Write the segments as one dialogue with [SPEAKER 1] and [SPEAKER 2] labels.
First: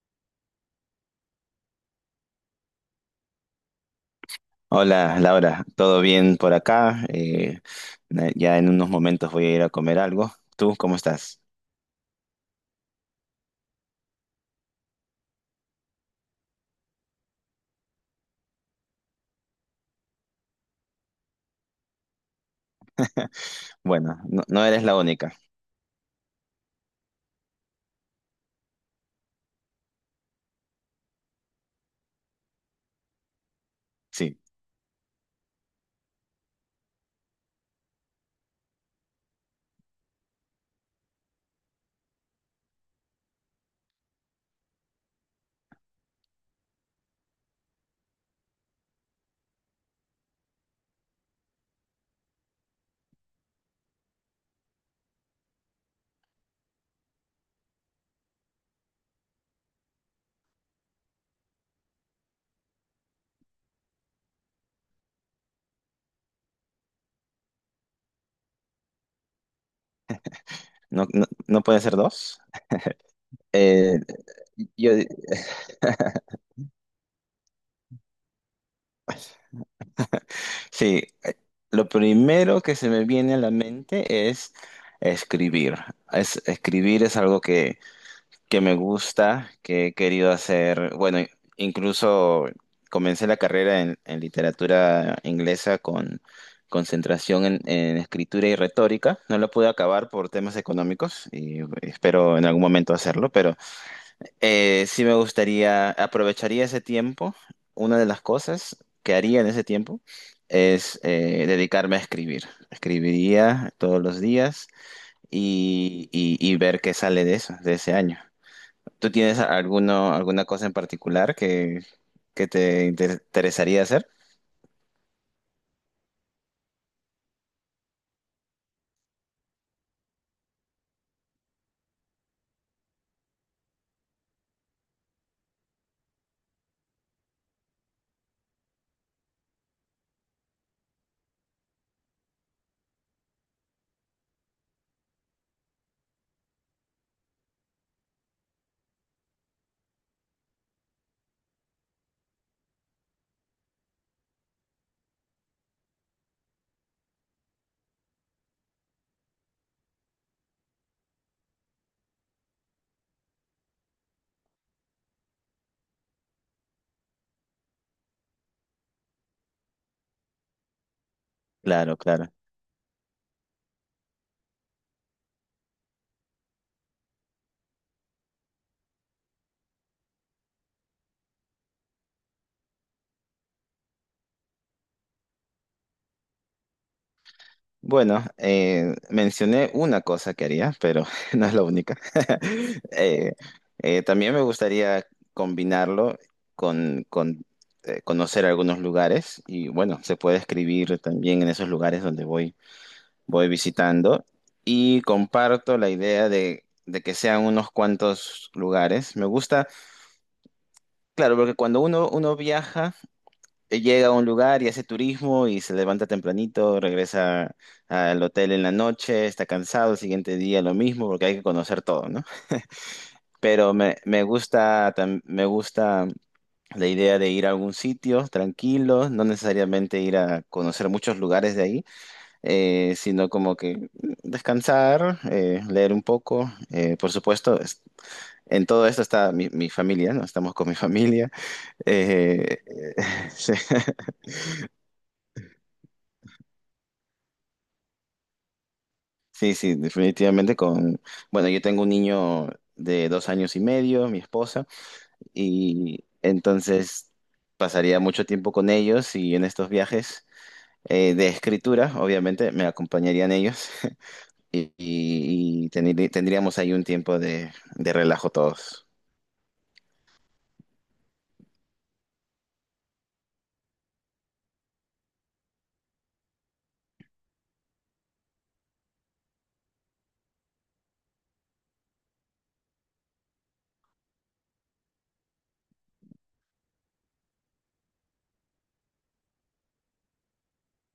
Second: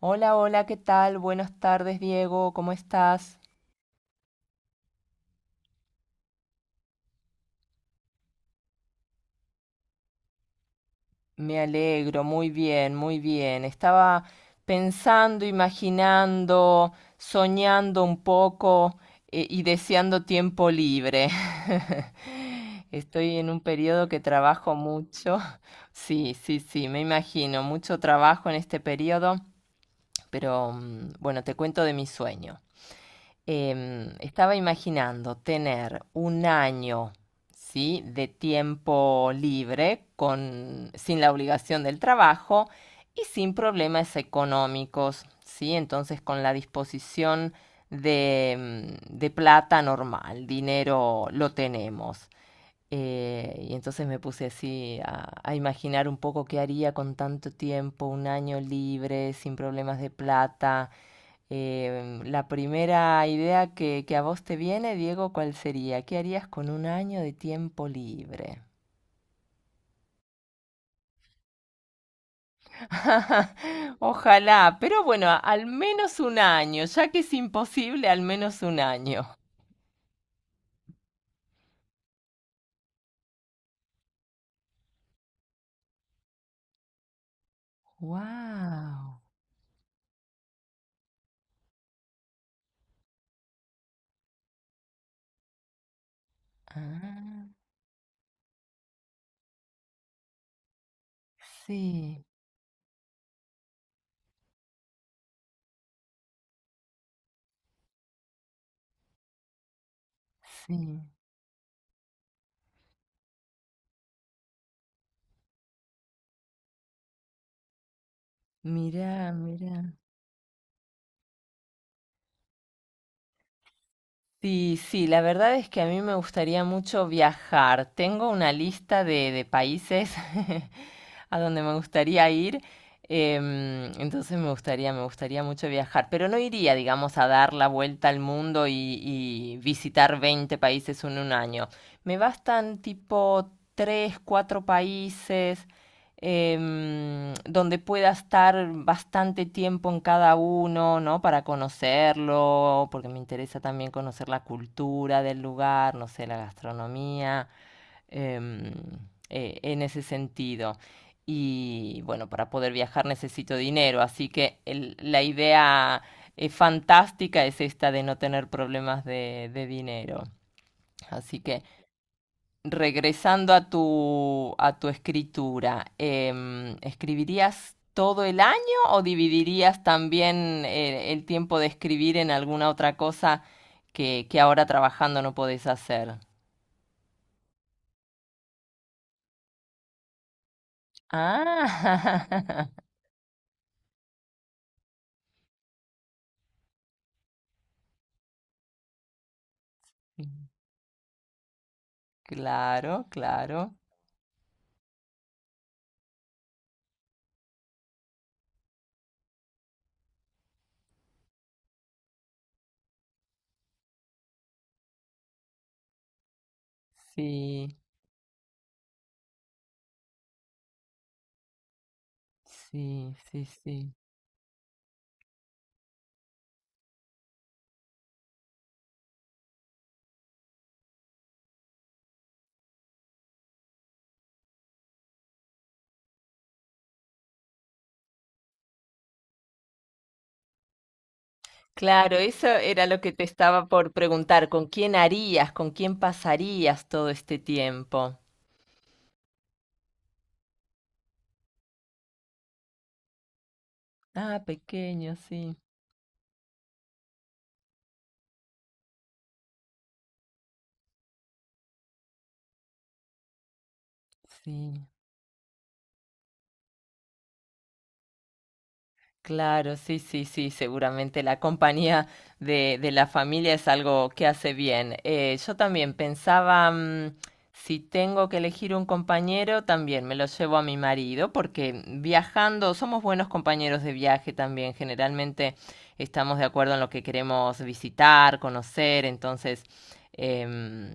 [SPEAKER 1] Hola, hola, ¿qué tal? Buenas tardes, Diego, ¿cómo estás?
[SPEAKER 2] Hola Laura, ¿todo bien por acá? Ya en unos momentos voy a ir a comer algo. ¿Tú cómo estás?
[SPEAKER 1] Me alegro, muy bien, muy bien. Estaba pensando, imaginando, soñando un poco, y deseando tiempo libre. Estoy en un periodo
[SPEAKER 2] Bueno,
[SPEAKER 1] que
[SPEAKER 2] no, no
[SPEAKER 1] trabajo
[SPEAKER 2] eres la única.
[SPEAKER 1] mucho. Sí, sí, sí, me imagino, mucho trabajo en este periodo, pero bueno, te cuento de mi sueño.
[SPEAKER 2] Sí,
[SPEAKER 1] Estaba imaginando tener un año, ¿sí?, de tiempo libre, con, sin la obligación del trabajo y sin problemas económicos, ¿sí? Entonces, con la disposición de plata normal, dinero lo tenemos. Y entonces me puse así a imaginar un poco qué haría con tanto tiempo, un año libre, sin problemas de plata. La primera idea que a vos te viene, Diego, ¿cuál sería? ¿Qué harías con un año de tiempo libre?
[SPEAKER 2] no, no, no puede ser dos. Eh,
[SPEAKER 1] Ojalá,
[SPEAKER 2] yo,
[SPEAKER 1] pero bueno, al menos un año, ya que es imposible, al menos un año.
[SPEAKER 2] sí, eh, lo primero que se me viene a la mente es escribir. Escribir es algo que me
[SPEAKER 1] Wow.
[SPEAKER 2] gusta, que he querido hacer. Bueno, incluso comencé la carrera en literatura inglesa con concentración
[SPEAKER 1] Ah,
[SPEAKER 2] en escritura y retórica. No la pude acabar por temas económicos y
[SPEAKER 1] sí,
[SPEAKER 2] espero en algún momento hacerlo, pero sí me gustaría, aprovecharía ese tiempo. Una de las cosas que haría en ese tiempo es
[SPEAKER 1] sí.
[SPEAKER 2] dedicarme a escribir. Escribiría todos los días y ver qué sale de eso, de ese año. ¿Tú
[SPEAKER 1] Mirá,
[SPEAKER 2] tienes
[SPEAKER 1] mirá.
[SPEAKER 2] alguna cosa en particular que te interesaría hacer?
[SPEAKER 1] Sí, sí, la verdad es que a mí me gustaría mucho viajar. Tengo una lista de países a donde me gustaría ir. Entonces, me gustaría mucho viajar, pero no iría, digamos, a dar la vuelta al mundo y visitar 20 países en un año. Me bastan tipo 3, 4 países, donde pueda estar bastante tiempo en cada uno, ¿no? Para conocerlo, porque me interesa también conocer la cultura del lugar, no sé, la gastronomía, em, en ese sentido. Y bueno, para poder viajar necesito dinero, así que la idea, fantástica, es esta de no tener problemas de dinero. Así que,
[SPEAKER 2] Claro, claro.
[SPEAKER 1] regresando a tu escritura, ¿escribirías todo el año o dividirías también el tiempo de escribir en alguna otra cosa que ahora trabajando no podés hacer?
[SPEAKER 2] Bueno, mencioné una cosa que haría, pero no es la única.
[SPEAKER 1] Ah,
[SPEAKER 2] Eh, También me gustaría combinarlo con conocer algunos lugares y bueno, se puede escribir también en esos lugares donde voy,
[SPEAKER 1] claro,
[SPEAKER 2] voy
[SPEAKER 1] claro.
[SPEAKER 2] visitando y comparto la idea de que sean unos cuantos lugares. Me gusta, claro, porque cuando uno viaja, llega a un lugar y hace turismo y se levanta tempranito, regresa
[SPEAKER 1] Sí,
[SPEAKER 2] al hotel en la noche, está cansado, el siguiente día lo mismo, porque hay que conocer todo, ¿no?
[SPEAKER 1] sí, sí,
[SPEAKER 2] Pero
[SPEAKER 1] sí.
[SPEAKER 2] me gusta, me gusta la idea de ir a algún sitio tranquilo, no necesariamente ir a conocer muchos lugares de ahí, sino descansar, leer un poco. En todo esto está mi familia, ¿no? Estamos con mi familia.
[SPEAKER 1] Claro, eso
[SPEAKER 2] eh,
[SPEAKER 1] era lo que te
[SPEAKER 2] sí.
[SPEAKER 1] estaba por preguntar. ¿Con quién harías, con quién pasarías todo este tiempo?
[SPEAKER 2] Sí, sí, definitivamente con, bueno, yo tengo un niño de 2 años y medio, mi
[SPEAKER 1] Ah,
[SPEAKER 2] esposa,
[SPEAKER 1] pequeño, sí,
[SPEAKER 2] y entonces pasaría mucho tiempo con ellos y en estos viajes de escritura, obviamente, me acompañarían ellos y,
[SPEAKER 1] sí.
[SPEAKER 2] y- y teni- tendríamos ahí un tiempo de relajo todos,
[SPEAKER 1] Claro, sí, sí, sí, seguramente la compañía de la familia es algo que hace bien. Yo también pensaba, si tengo que elegir un compañero, también me lo llevo a mi marido, porque viajando somos buenos compañeros de viaje también. Generalmente estamos de acuerdo en lo que queremos visitar, conocer. Entonces, em,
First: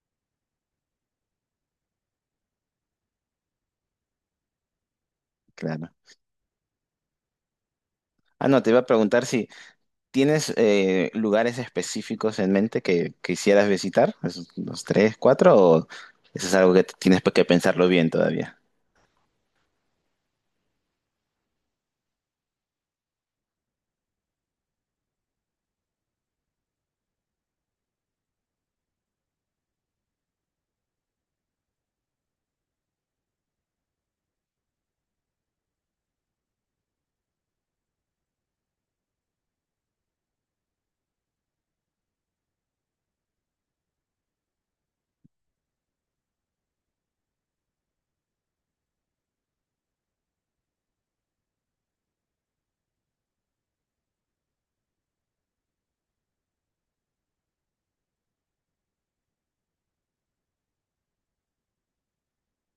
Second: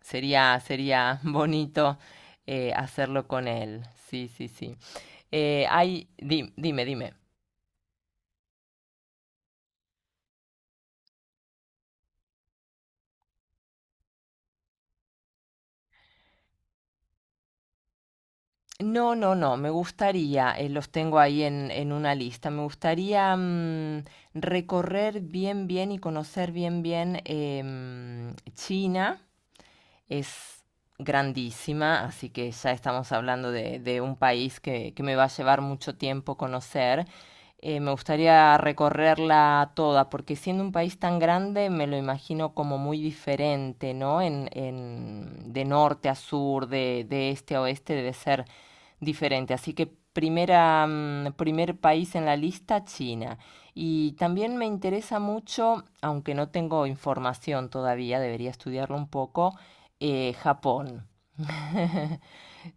[SPEAKER 1] sería bonito hacerlo con él. Sí, sí, sí. Eh,
[SPEAKER 2] claro.
[SPEAKER 1] hay, di- dime, dime.
[SPEAKER 2] Ah, no, te iba a preguntar si tienes lugares específicos en mente que quisieras visitar, esos, los tres, cuatro, o eso es algo que tienes que pensarlo bien todavía.
[SPEAKER 1] No, no, no, me gustaría, los tengo ahí en una lista, me gustaría recorrer bien, bien y conocer bien, bien, China es grandísima, así que ya estamos hablando de un país que me va a llevar mucho tiempo conocer. Me gustaría recorrerla toda, porque siendo un país tan grande me lo imagino como muy diferente, ¿no? De norte a sur, de este a oeste debe ser diferente. Así que, primer país en la lista, China. Y también me interesa mucho, aunque no tengo información todavía, debería estudiarlo un poco, Japón.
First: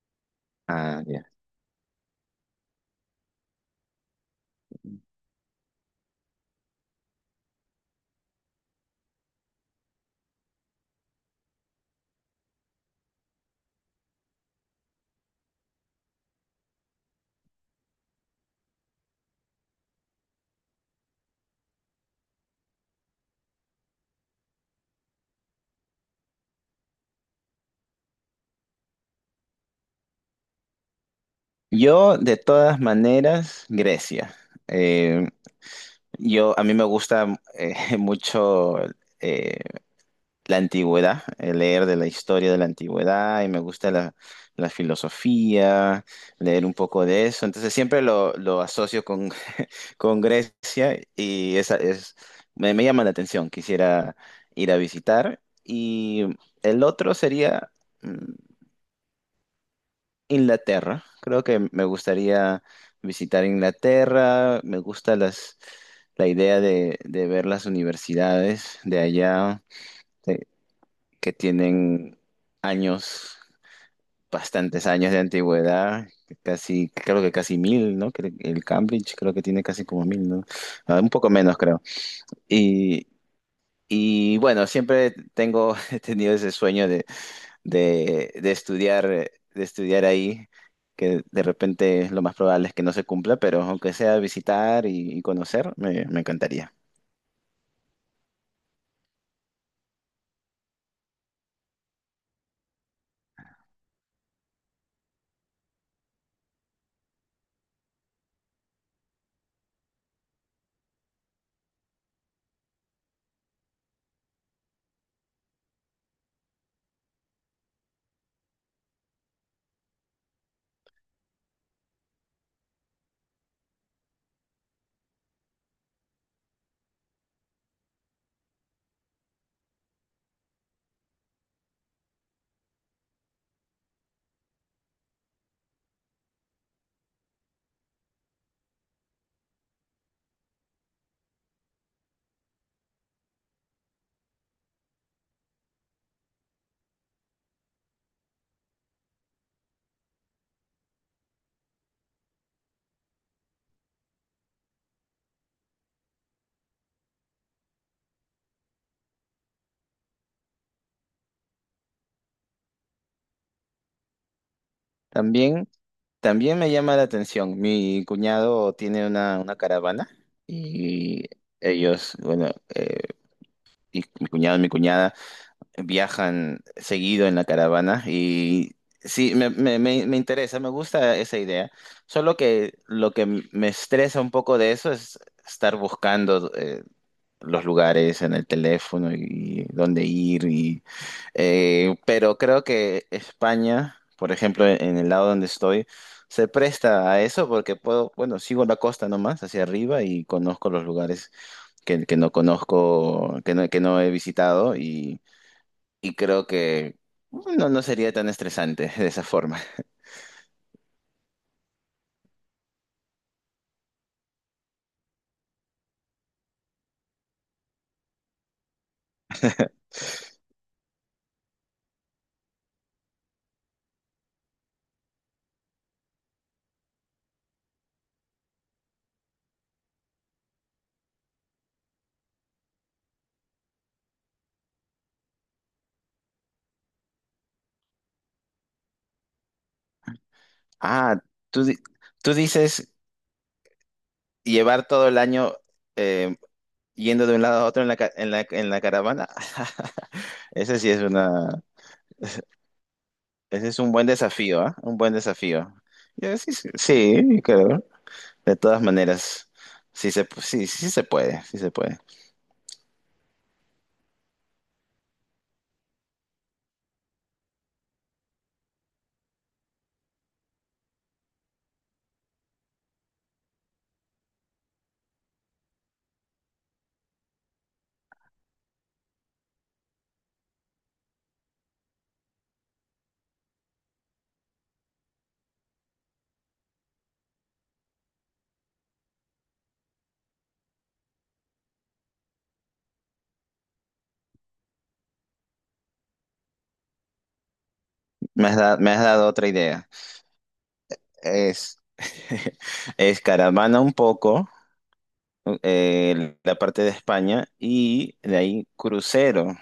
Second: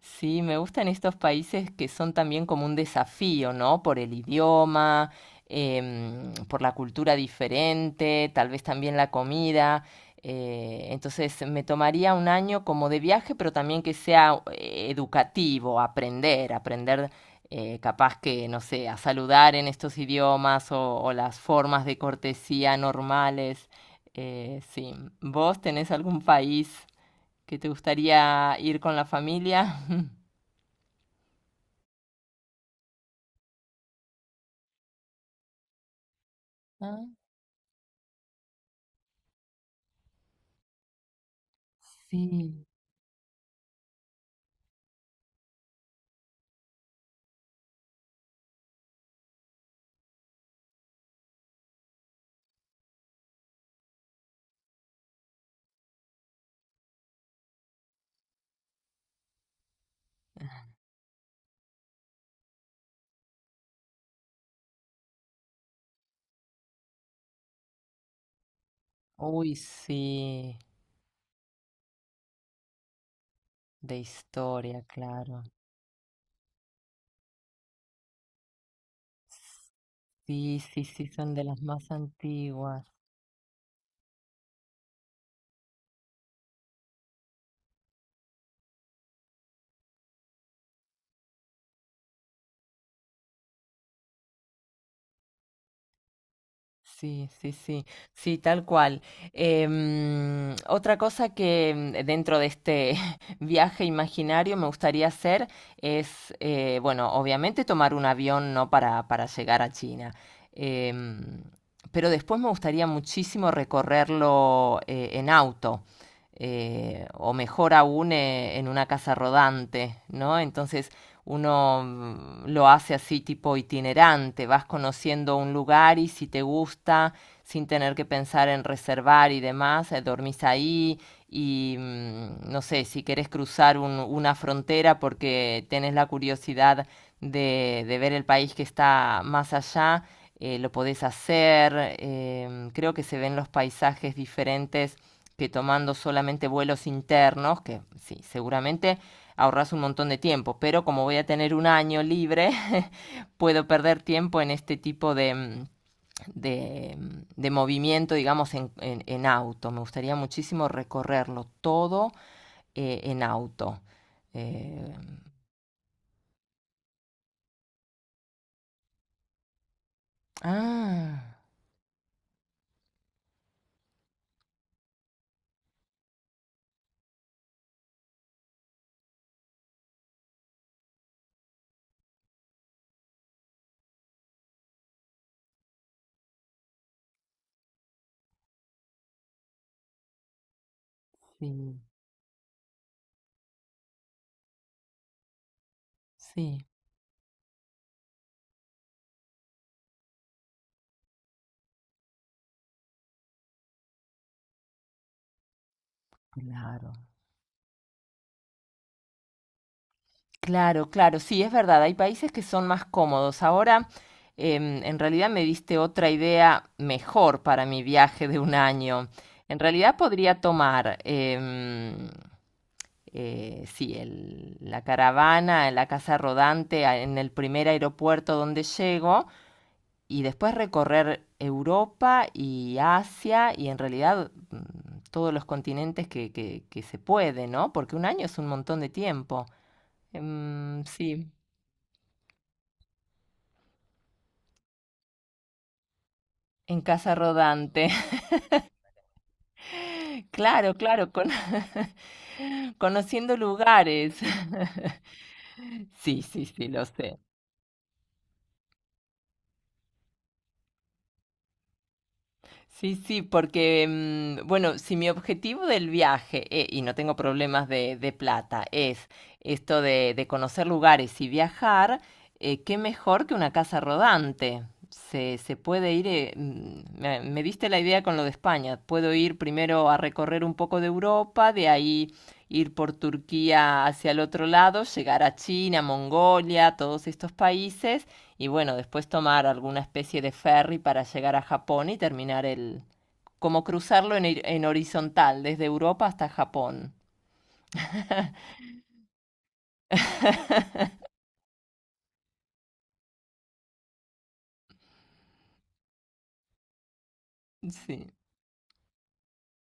[SPEAKER 1] Sí, me gustan
[SPEAKER 2] Ah,
[SPEAKER 1] estos
[SPEAKER 2] ya.
[SPEAKER 1] países que son también como un desafío, ¿no? Por el idioma, por la cultura diferente, tal vez también la comida. Entonces me tomaría un año como de viaje, pero también que sea educativo, aprender capaz que, no sé, a saludar en estos idiomas, o las formas de cortesía normales. Sí, ¿vos tenés algún país que te gustaría ir con la familia?
[SPEAKER 2] Yo, de todas maneras, Grecia. Eh, a mí me
[SPEAKER 1] Ah,
[SPEAKER 2] gusta mucho eh, la antigüedad, leer de la historia de la
[SPEAKER 1] sí.
[SPEAKER 2] antigüedad y me gusta la filosofía, leer un poco de eso. Entonces siempre lo asocio con, con Grecia y esa es, me llama la atención. Quisiera ir a visitar. Y el otro sería... mm, Inglaterra. Creo que me gustaría visitar Inglaterra. Me gusta la idea de ver las universidades de
[SPEAKER 1] Uy,
[SPEAKER 2] allá que
[SPEAKER 1] sí.
[SPEAKER 2] que tienen años,
[SPEAKER 1] De historia,
[SPEAKER 2] bastantes años de
[SPEAKER 1] claro.
[SPEAKER 2] antigüedad. Creo que casi mil, ¿no? El Cambridge creo que tiene casi como mil, ¿no?
[SPEAKER 1] Sí, sí,
[SPEAKER 2] Ah,
[SPEAKER 1] sí,
[SPEAKER 2] un poco
[SPEAKER 1] son de
[SPEAKER 2] menos,
[SPEAKER 1] las
[SPEAKER 2] creo.
[SPEAKER 1] más antiguas.
[SPEAKER 2] Y, y bueno, siempre tengo, he tenido ese sueño de estudiar ahí, que de repente lo más probable es que no se cumpla, pero aunque sea visitar y conocer, me encantaría.
[SPEAKER 1] Sí, sí, sí, sí, tal cual. Otra cosa que, dentro de este viaje imaginario, me gustaría hacer es, bueno, obviamente tomar un avión, ¿no?, para llegar a China. Em, pero después me gustaría muchísimo recorrerlo en auto, o mejor aún, en una casa rodante, ¿no? Entonces, uno lo hace así, tipo itinerante, vas conociendo un lugar y, si te gusta, sin tener que pensar en reservar y demás, dormís ahí y, no sé, si querés cruzar una frontera porque tenés la curiosidad de ver el país que está más allá, lo podés hacer. Creo que se ven los paisajes diferentes que tomando solamente vuelos internos, que sí, seguramente ahorras un montón de tiempo, pero como voy a tener un año libre, puedo perder tiempo en este tipo de movimiento, digamos, en auto. Me gustaría muchísimo recorrerlo todo en auto. Eh,
[SPEAKER 2] También, también me llama la atención, mi cuñado tiene una caravana y
[SPEAKER 1] ah,
[SPEAKER 2] ellos, bueno, eh, y mi cuñado y mi cuñada viajan seguido en la caravana y... Sí, me interesa, me gusta esa idea. Solo que lo que me estresa un poco de eso es estar buscando los lugares en el teléfono y dónde ir. Y,
[SPEAKER 1] sí,
[SPEAKER 2] pero creo que España, por ejemplo, en el lado donde estoy, se
[SPEAKER 1] sí,
[SPEAKER 2] presta a eso porque puedo, bueno, sigo la costa nomás hacia arriba y conozco los lugares que no conozco, que no he visitado y creo
[SPEAKER 1] claro.
[SPEAKER 2] que no, no sería tan estresante de esa forma.
[SPEAKER 1] Claro, claro, sí, es verdad, hay países que son más cómodos. Ahora, en realidad me diste otra idea mejor para mi viaje de un año. En realidad podría tomar, sí, la caravana, la casa rodante, en el primer aeropuerto donde llego, y después recorrer Europa y Asia y, en realidad, todos los continentes que se puede, ¿no? Porque un año es un montón de tiempo.
[SPEAKER 2] Ah,
[SPEAKER 1] Sí.
[SPEAKER 2] tú, di- tú dices llevar todo el año. eh,
[SPEAKER 1] En casa
[SPEAKER 2] Yendo de un lado a otro en
[SPEAKER 1] rodante.
[SPEAKER 2] la, ca- en la caravana.
[SPEAKER 1] Claro,
[SPEAKER 2] Ese sí es
[SPEAKER 1] claro,
[SPEAKER 2] una,
[SPEAKER 1] conociendo
[SPEAKER 2] Ese es un buen
[SPEAKER 1] lugares.
[SPEAKER 2] desafío, ¿ah? Un buen desafío.
[SPEAKER 1] Sí,
[SPEAKER 2] Yo
[SPEAKER 1] sí,
[SPEAKER 2] sí,
[SPEAKER 1] sí,
[SPEAKER 2] sí,
[SPEAKER 1] lo sé.
[SPEAKER 2] sí, creo. De todas maneras, sí, sí se puede, sí se puede.
[SPEAKER 1] Sí, sí, porque, bueno, si mi objetivo del viaje, y no tengo problemas de plata, es esto de conocer lugares y viajar, qué mejor que una casa rodante. Se puede ir, me diste la idea con lo de España, puedo ir primero a recorrer un poco de Europa, de ahí ir por Turquía hacia el otro lado, llegar a China, Mongolia, todos estos países, y bueno, después tomar alguna especie de ferry para llegar a Japón y terminar como cruzarlo en horizontal, desde Europa hasta Japón.
[SPEAKER 2] Me has dado otra idea. Es, es caravana un poco, la parte de España,
[SPEAKER 1] Sí.
[SPEAKER 2] y de ahí crucero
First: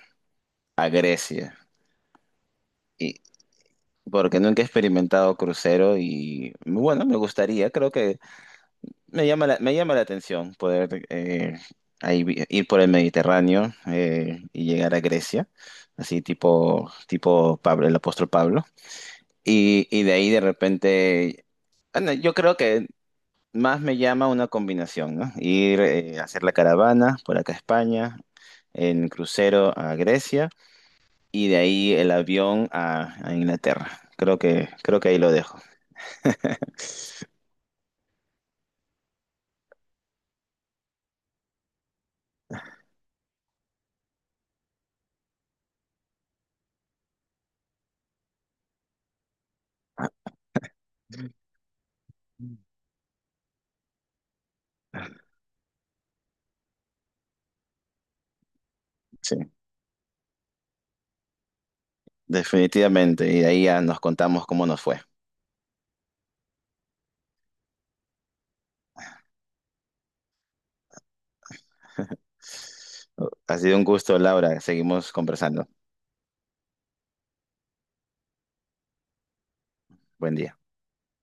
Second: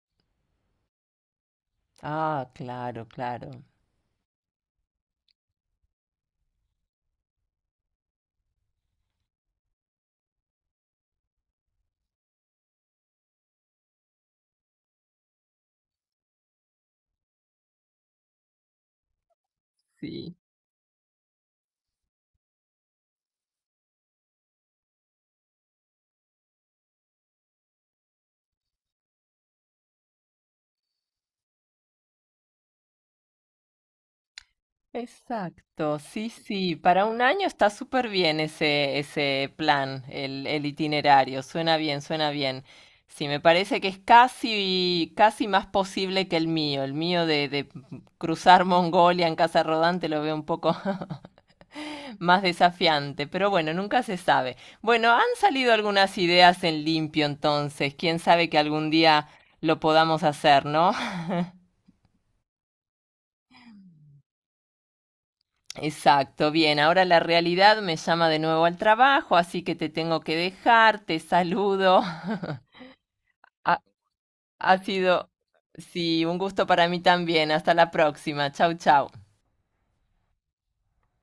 [SPEAKER 2] a Grecia.
[SPEAKER 1] Ah, claro,
[SPEAKER 2] Y,
[SPEAKER 1] claro.
[SPEAKER 2] porque nunca he experimentado crucero y bueno, me gustaría, creo que me llama la atención poder ahí ir por el Mediterráneo y llegar a Grecia, así tipo, tipo Pablo, el apóstol Pablo. Y de ahí
[SPEAKER 1] Sí.
[SPEAKER 2] de repente, bueno, yo creo que más me llama una combinación, ¿no? Ir a hacer la caravana por acá a España, en crucero a Grecia y de ahí el avión a Inglaterra. Creo que ahí lo dejo.
[SPEAKER 1] Exacto, sí, sí. Para un año está súper bien ese plan, el itinerario. Suena bien, suena bien. Sí, me parece que es casi, casi más posible que el mío. El mío de, cruzar Mongolia en casa rodante lo veo un poco más desafiante, pero bueno, nunca se sabe. Bueno, han salido algunas ideas en limpio, entonces quién sabe, que algún día
[SPEAKER 2] Sí,
[SPEAKER 1] lo podamos hacer, ¿no?
[SPEAKER 2] definitivamente. Y de ahí ya nos contamos cómo nos fue.
[SPEAKER 1] Exacto, bien, ahora la realidad me llama de nuevo al trabajo, así que te tengo que dejar, te saludo.
[SPEAKER 2] Ha sido
[SPEAKER 1] Ha,
[SPEAKER 2] un gusto, Laura.
[SPEAKER 1] ha
[SPEAKER 2] Seguimos
[SPEAKER 1] sido,
[SPEAKER 2] conversando.
[SPEAKER 1] sí, un gusto para mí también. Hasta la próxima. Chau, chau.
[SPEAKER 2] Buen día.